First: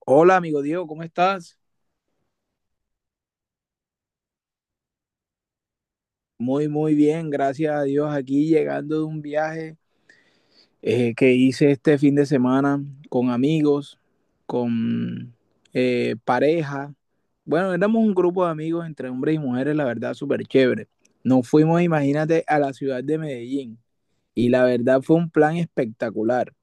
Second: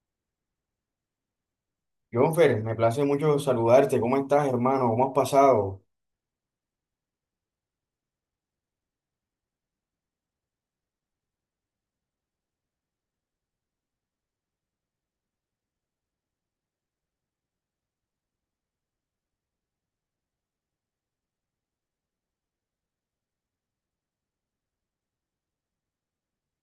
Hola, amigo Diego, ¿cómo estás? Jonfer, me place mucho saludarte. ¿Cómo estás, hermano? ¿Cómo has pasado? Muy, muy bien, gracias a Dios. Aquí llegando de un viaje que hice este fin de semana con amigos, con pareja. Bueno, éramos un grupo de amigos entre hombres y mujeres, la verdad, súper chévere. Nos fuimos, imagínate, a la ciudad de Medellín y la verdad fue un plan espectacular.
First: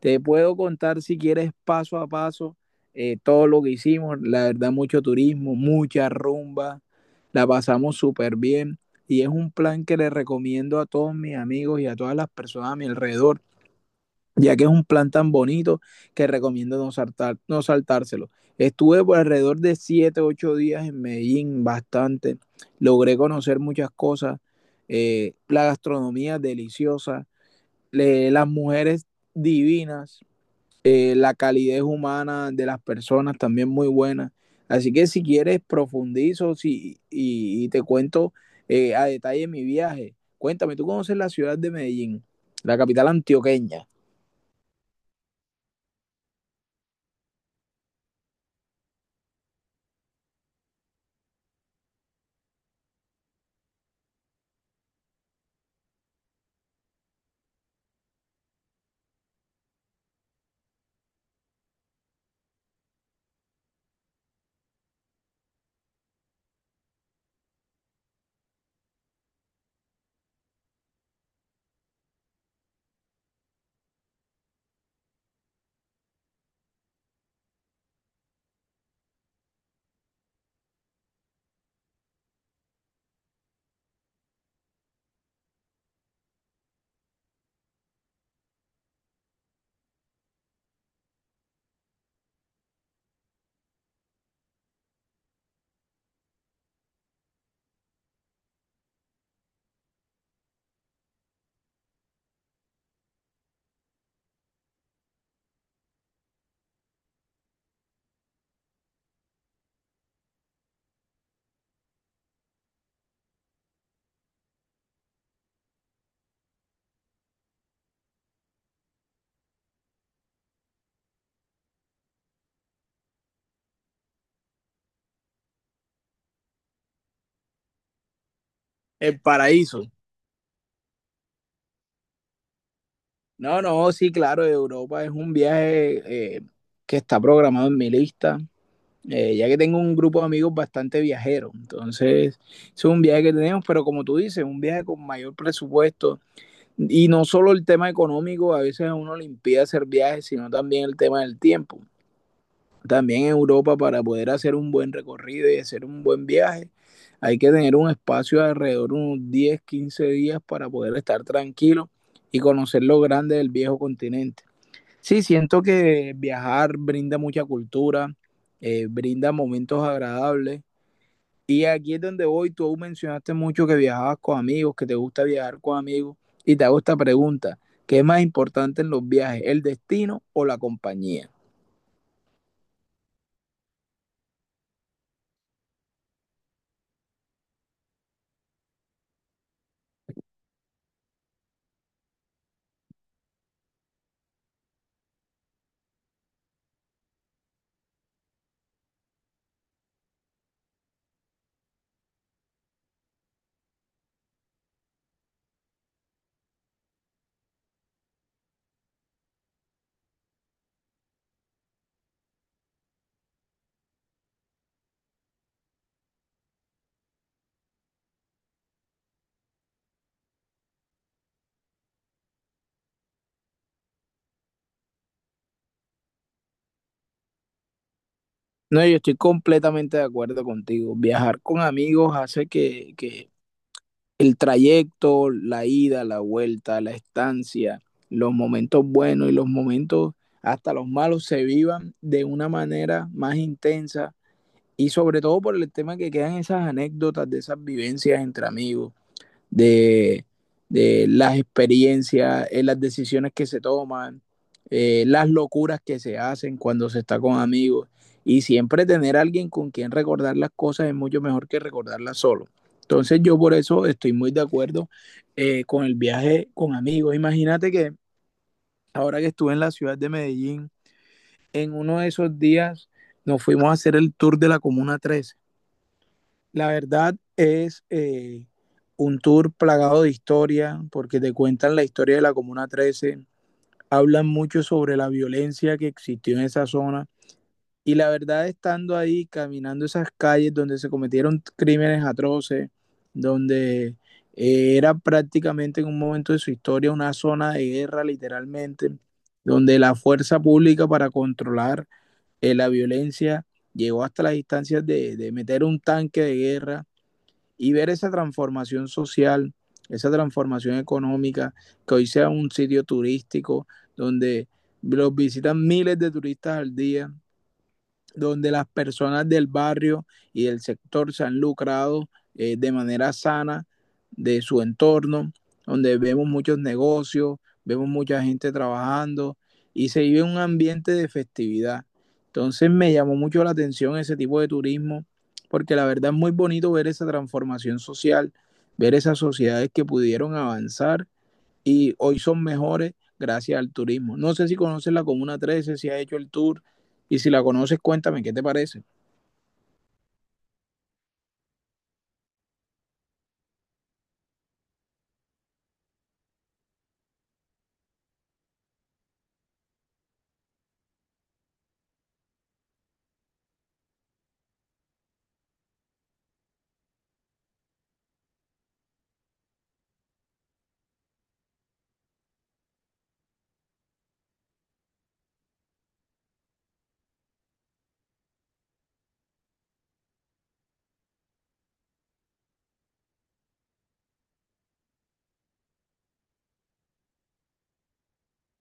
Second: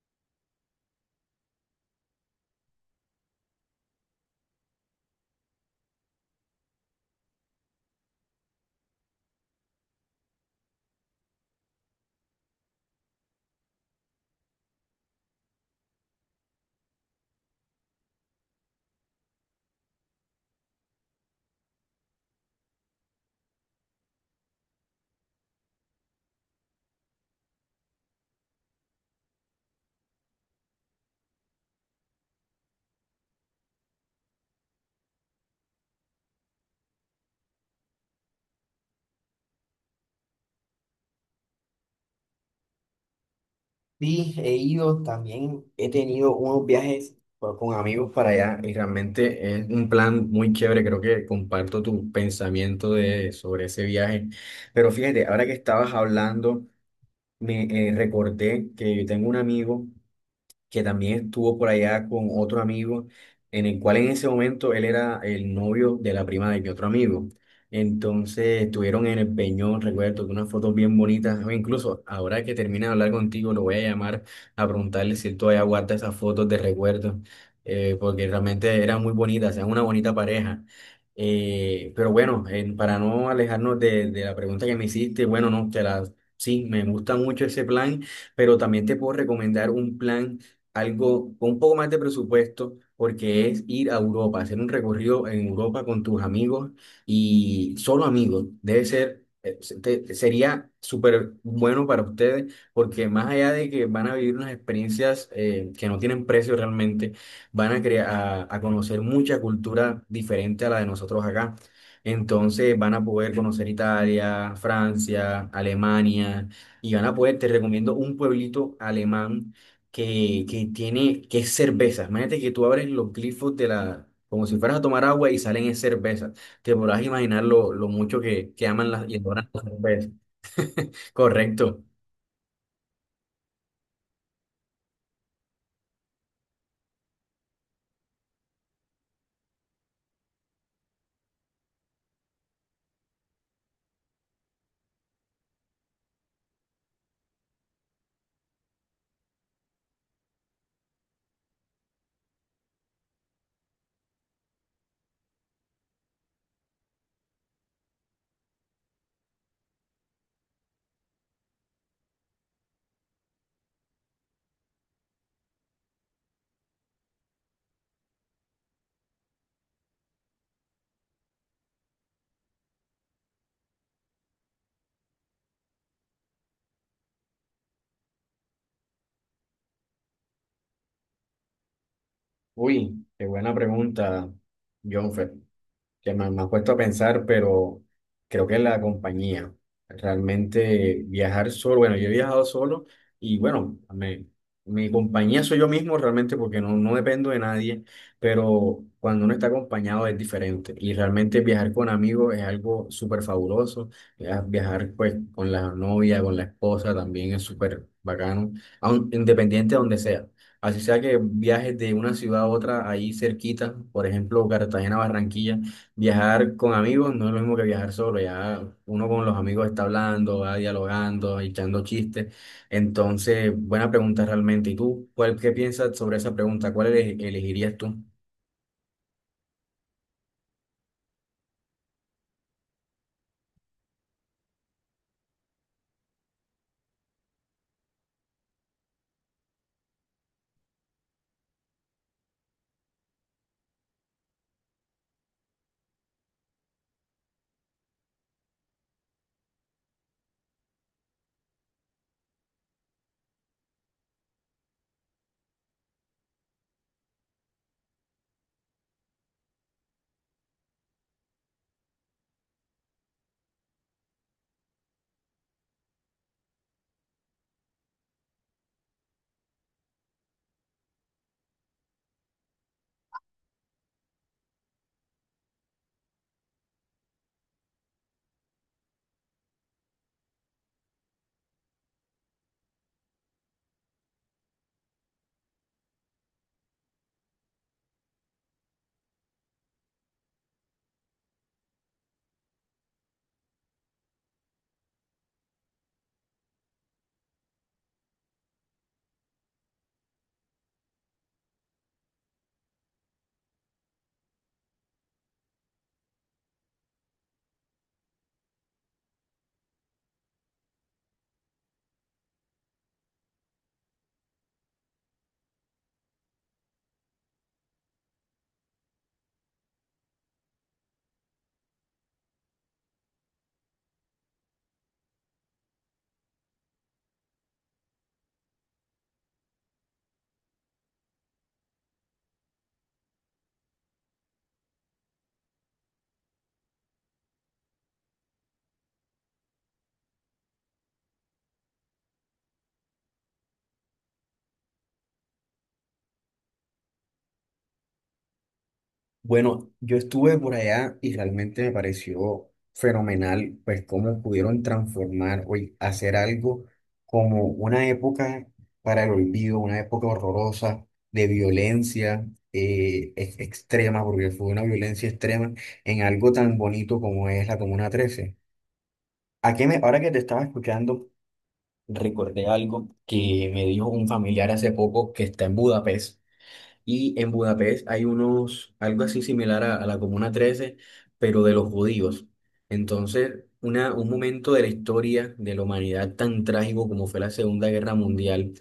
Te puedo contar si quieres paso a paso todo lo que hicimos. La verdad, mucho turismo, mucha rumba. La pasamos súper bien. Y es un plan que le recomiendo a todos mis amigos y a todas las personas a mi alrededor, ya que es un plan tan bonito que recomiendo no saltárselo. Estuve por alrededor de 7, 8 días en Medellín, bastante. Logré conocer muchas cosas. La gastronomía deliciosa, las mujeres divinas, la calidez humana de las personas también muy buena. Así que si quieres profundizo si, y te cuento a detalle mi viaje. Cuéntame, ¿tú conoces la ciudad de Medellín, la capital antioqueña, Sí, he ido, también he tenido unos viajes con amigos para allá y realmente es un plan muy chévere. Creo que comparto tu pensamiento sobre ese viaje. Pero fíjate, ahora que estabas hablando, me recordé que yo tengo un amigo que también estuvo por allá con otro amigo, en el cual en ese momento él era el novio de la prima de mi otro amigo. Entonces estuvieron en el Peñón, recuerdo, que unas fotos bien bonitas. O incluso ahora que termine de hablar contigo, lo voy a llamar a preguntarle si él todavía guarda esas fotos de recuerdo, porque realmente eran muy bonitas, eran una bonita pareja. Pero bueno, para no alejarnos de la pregunta que me hiciste, bueno, no, sí, me gusta mucho ese plan, pero también te puedo recomendar un plan algo con un poco más de presupuesto, porque es ir a Europa, hacer un recorrido en Europa con tus amigos y solo amigos. Debe ser, sería súper bueno para ustedes, porque más allá de que van a vivir unas experiencias que no tienen precio realmente, van a, crea- a conocer mucha cultura diferente a la de nosotros acá. Entonces van a poder conocer Italia, Francia, Alemania y van a poder, te recomiendo un pueblito alemán que es cerveza. Imagínate que tú abres los glifos de la como si fueras a tomar agua y salen es cerveza. Te podrás imaginar lo mucho que aman y el adoran las paraíso? cervezas. Correcto. No, no, sí, claro, Europa es un viaje que está programado en mi lista, ya que tengo un grupo de amigos bastante viajeros. Entonces, es un viaje que tenemos, pero como tú dices, un viaje con mayor presupuesto. Y no solo el tema económico, a veces a uno le impide hacer viajes, sino también el tema del tiempo. También en Europa, para poder hacer un buen recorrido y hacer un buen viaje, hay que tener un espacio de alrededor de unos 10 15 días para poder estar tranquilo y conocer lo grande del viejo continente. Sí, siento que viajar brinda mucha cultura, brinda momentos agradables, y aquí es donde voy, tú aún mencionaste mucho que viajabas con amigos, que te gusta viajar con amigos, y te hago esta pregunta, ¿qué es más importante en los viajes, el destino o la compañía? Uy, qué buena pregunta, Jonfer, me has puesto a pensar, pero creo que la compañía, realmente viajar solo, bueno, yo he viajado solo y bueno, mi compañía soy yo mismo realmente porque no dependo de nadie, pero cuando uno está acompañado es diferente y realmente viajar con amigos es algo súper fabuloso. Viajar pues con la novia, con la esposa también es súper bacano, aun, independiente de donde sea. Así sea que viajes de una ciudad a otra ahí cerquita, por ejemplo, Cartagena, Barranquilla, viajar con amigos no es lo mismo que viajar solo, ya uno con los amigos está hablando, va dialogando, echando chistes. Entonces, buena pregunta realmente. ¿Y tú, qué piensas sobre esa pregunta? ¿Cuál elegirías tú? No, yo estoy completamente de acuerdo contigo. Viajar con amigos hace que el trayecto, la ida, la vuelta, la estancia, los momentos buenos y los momentos hasta los malos se vivan de una manera más intensa, y sobre todo por el tema que quedan esas anécdotas de esas vivencias entre amigos, de, de las experiencias, las decisiones que se toman, las locuras que se hacen cuando se está con amigos. Y siempre tener a alguien con quien recordar las cosas es mucho mejor que recordarlas solo. Entonces yo por eso estoy muy de acuerdo con el viaje con amigos. Imagínate que ahora que estuve en la ciudad de Medellín, en uno de esos días nos fuimos a hacer el tour de la Comuna 13. La verdad es un tour plagado de historia, porque te cuentan la historia de la Comuna trece, hablan mucho sobre la violencia que existió en esa zona. Y la verdad, estando ahí, caminando esas calles donde se cometieron crímenes atroces, donde era prácticamente en un momento de su historia una zona de guerra, literalmente, donde la fuerza pública para controlar la violencia llegó hasta las instancias de meter un tanque de guerra y ver esa transformación social, esa transformación económica, que hoy sea un sitio turístico donde los visitan miles de turistas al día, donde las personas del barrio y del sector se han lucrado de manera sana de su entorno, donde vemos muchos negocios, vemos mucha gente trabajando y se vive un ambiente de festividad. Entonces me llamó mucho la atención ese tipo de turismo, porque la verdad es muy bonito ver esa transformación social, ver esas sociedades que pudieron avanzar y hoy son mejores gracias al turismo. No sé si conoces la Comuna trece, si has hecho el tour, y si la conoces, cuéntame, ¿qué te parece? Bueno, yo estuve por allá y realmente me pareció fenomenal, pues cómo pudieron transformar o y hacer algo como una época para el olvido, una época horrorosa de violencia extrema, porque fue una violencia extrema, en algo tan bonito como es la Comuna 13. ¿A qué me, ahora que te estaba escuchando, recordé algo que me dijo un familiar hace poco que está en Budapest y en Budapest hay unos, algo así similar a la Comuna 13, pero de los judíos. Entonces, un momento de la historia de la humanidad tan trágico como fue la Segunda Guerra Mundial,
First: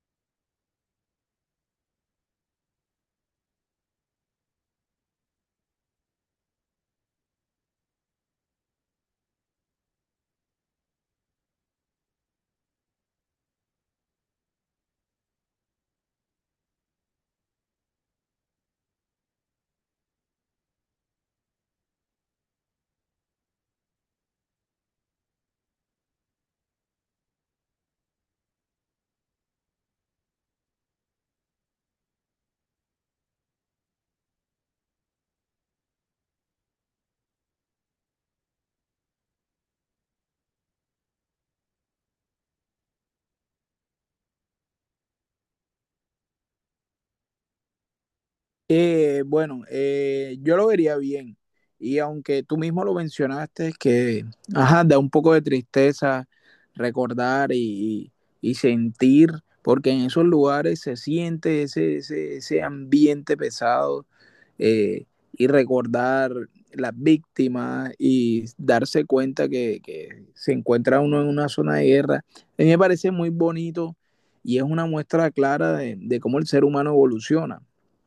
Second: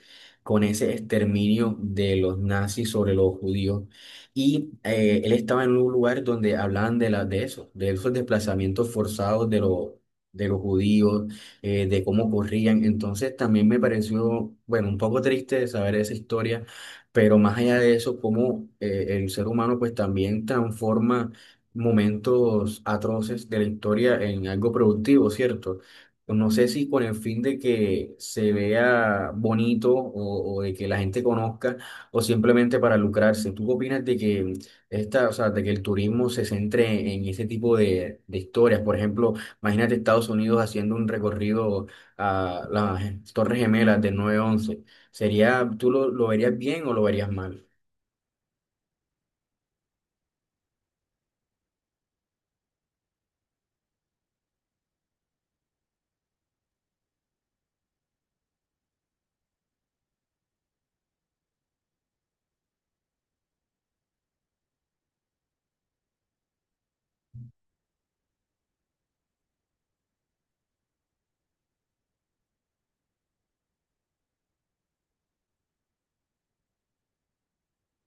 con ese exterminio de los nazis sobre los judíos. Y él estaba en un lugar donde hablaban de eso, de esos desplazamientos forzados de los judíos, de cómo corrían. Entonces, también me pareció, bueno, un poco triste saber esa historia, pero más allá de eso, cómo el ser humano pues también transforma momentos atroces de la historia en algo productivo, ¿cierto? No sé si con el fin de que se vea bonito o de que la gente conozca o simplemente para lucrarse. ¿Tú qué opinas de que o sea, de que el turismo se centre en ese tipo de historias? Por ejemplo, imagínate Estados Unidos haciendo un recorrido a las Torres Gemelas del nueve once. Sería, ¿tú lo verías bien o lo verías mal? Bueno, yo lo vería bien, y aunque tú mismo lo mencionaste, que ajá, da un poco de tristeza recordar y sentir, porque en esos lugares se siente ese ambiente pesado, eh, y recordar las víctimas y darse cuenta se encuentra uno en una zona de guerra. A mí me parece muy bonito y es una muestra clara de cómo el ser humano evoluciona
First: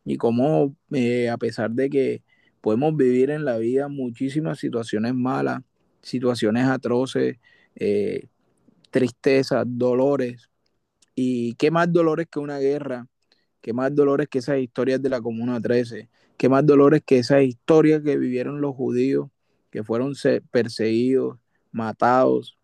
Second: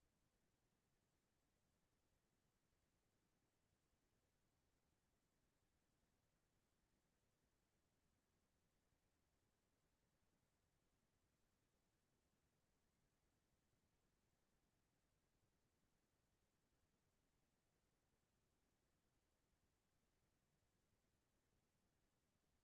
y cómo a pesar de que podemos vivir en la vida muchísimas situaciones malas, situaciones atroces, eh, tristezas, dolores, y qué más dolores que una guerra, qué más dolores que esas historias de la Comuna 13, qué más dolores que esas historias que vivieron los judíos, que fueron perseguidos, matados,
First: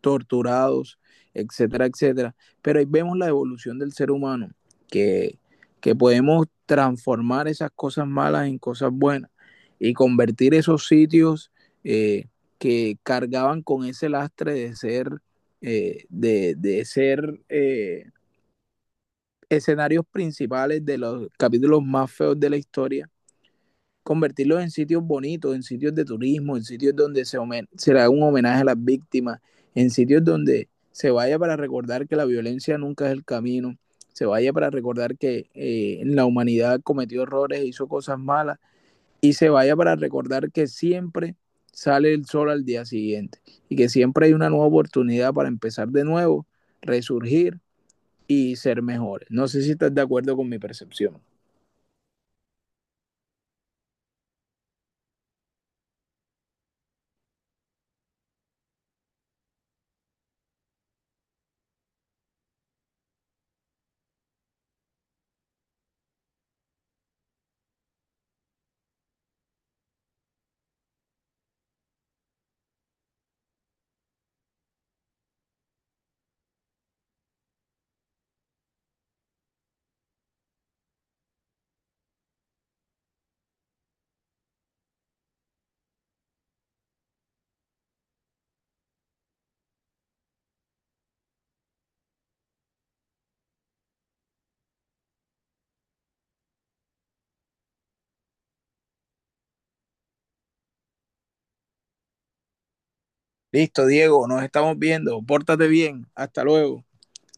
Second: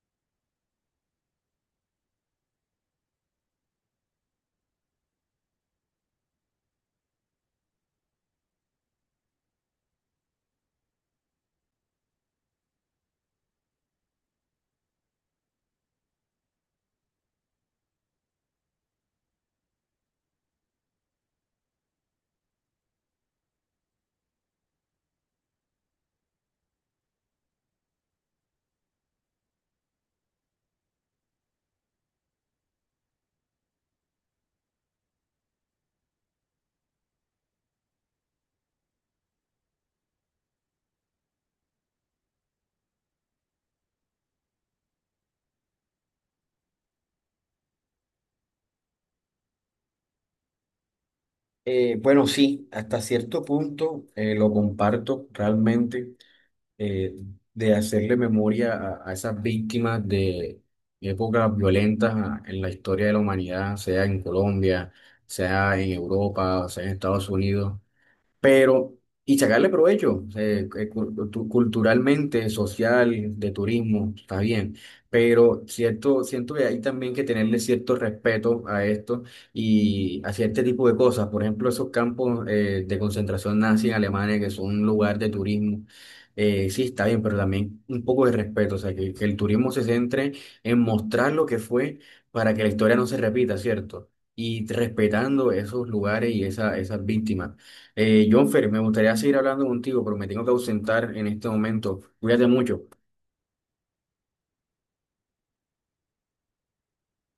torturados, etcétera, etcétera. Pero ahí vemos la evolución del ser humano, que, que podemos transformar esas cosas malas en cosas buenas y convertir esos sitios eh, que cargaban con ese lastre de ser, eh, de, de, ser eh, escenarios principales de los capítulos más feos de la historia, convertirlos en sitios bonitos, en sitios de turismo, en sitios donde se le haga un homenaje a las víctimas, en sitios donde se vaya para recordar que la violencia nunca es el camino, se vaya para recordar que la humanidad cometió errores e hizo cosas malas, y se vaya para recordar que siempre sale el sol al día siguiente y que siempre hay una nueva oportunidad para empezar de nuevo, resurgir y ser mejores. No sé si estás de acuerdo con mi percepción. Bueno, sí, hasta cierto punto lo comparto realmente, eh, de hacerle memoria a esas víctimas de épocas violentas en la historia de la humanidad, sea en Colombia, sea en Europa, sea en Estados Unidos, pero, y sacarle provecho culturalmente, social, de turismo, está bien, pero cierto, siento que hay también que tenerle cierto respeto a esto y hacia este tipo de cosas, por ejemplo, esos campos de concentración nazi en Alemania que son un lugar de turismo. Sí, está bien, pero también un poco de respeto, o sea, que el turismo se centre en mostrar lo que fue para que la historia no se repita, ¿cierto? Y respetando esos lugares y esas víctimas. Jonfer, me gustaría seguir hablando contigo, pero me tengo que ausentar en este momento. Cuídate mucho. Listo, Diego, nos estamos viendo. Pórtate bien. Hasta luego.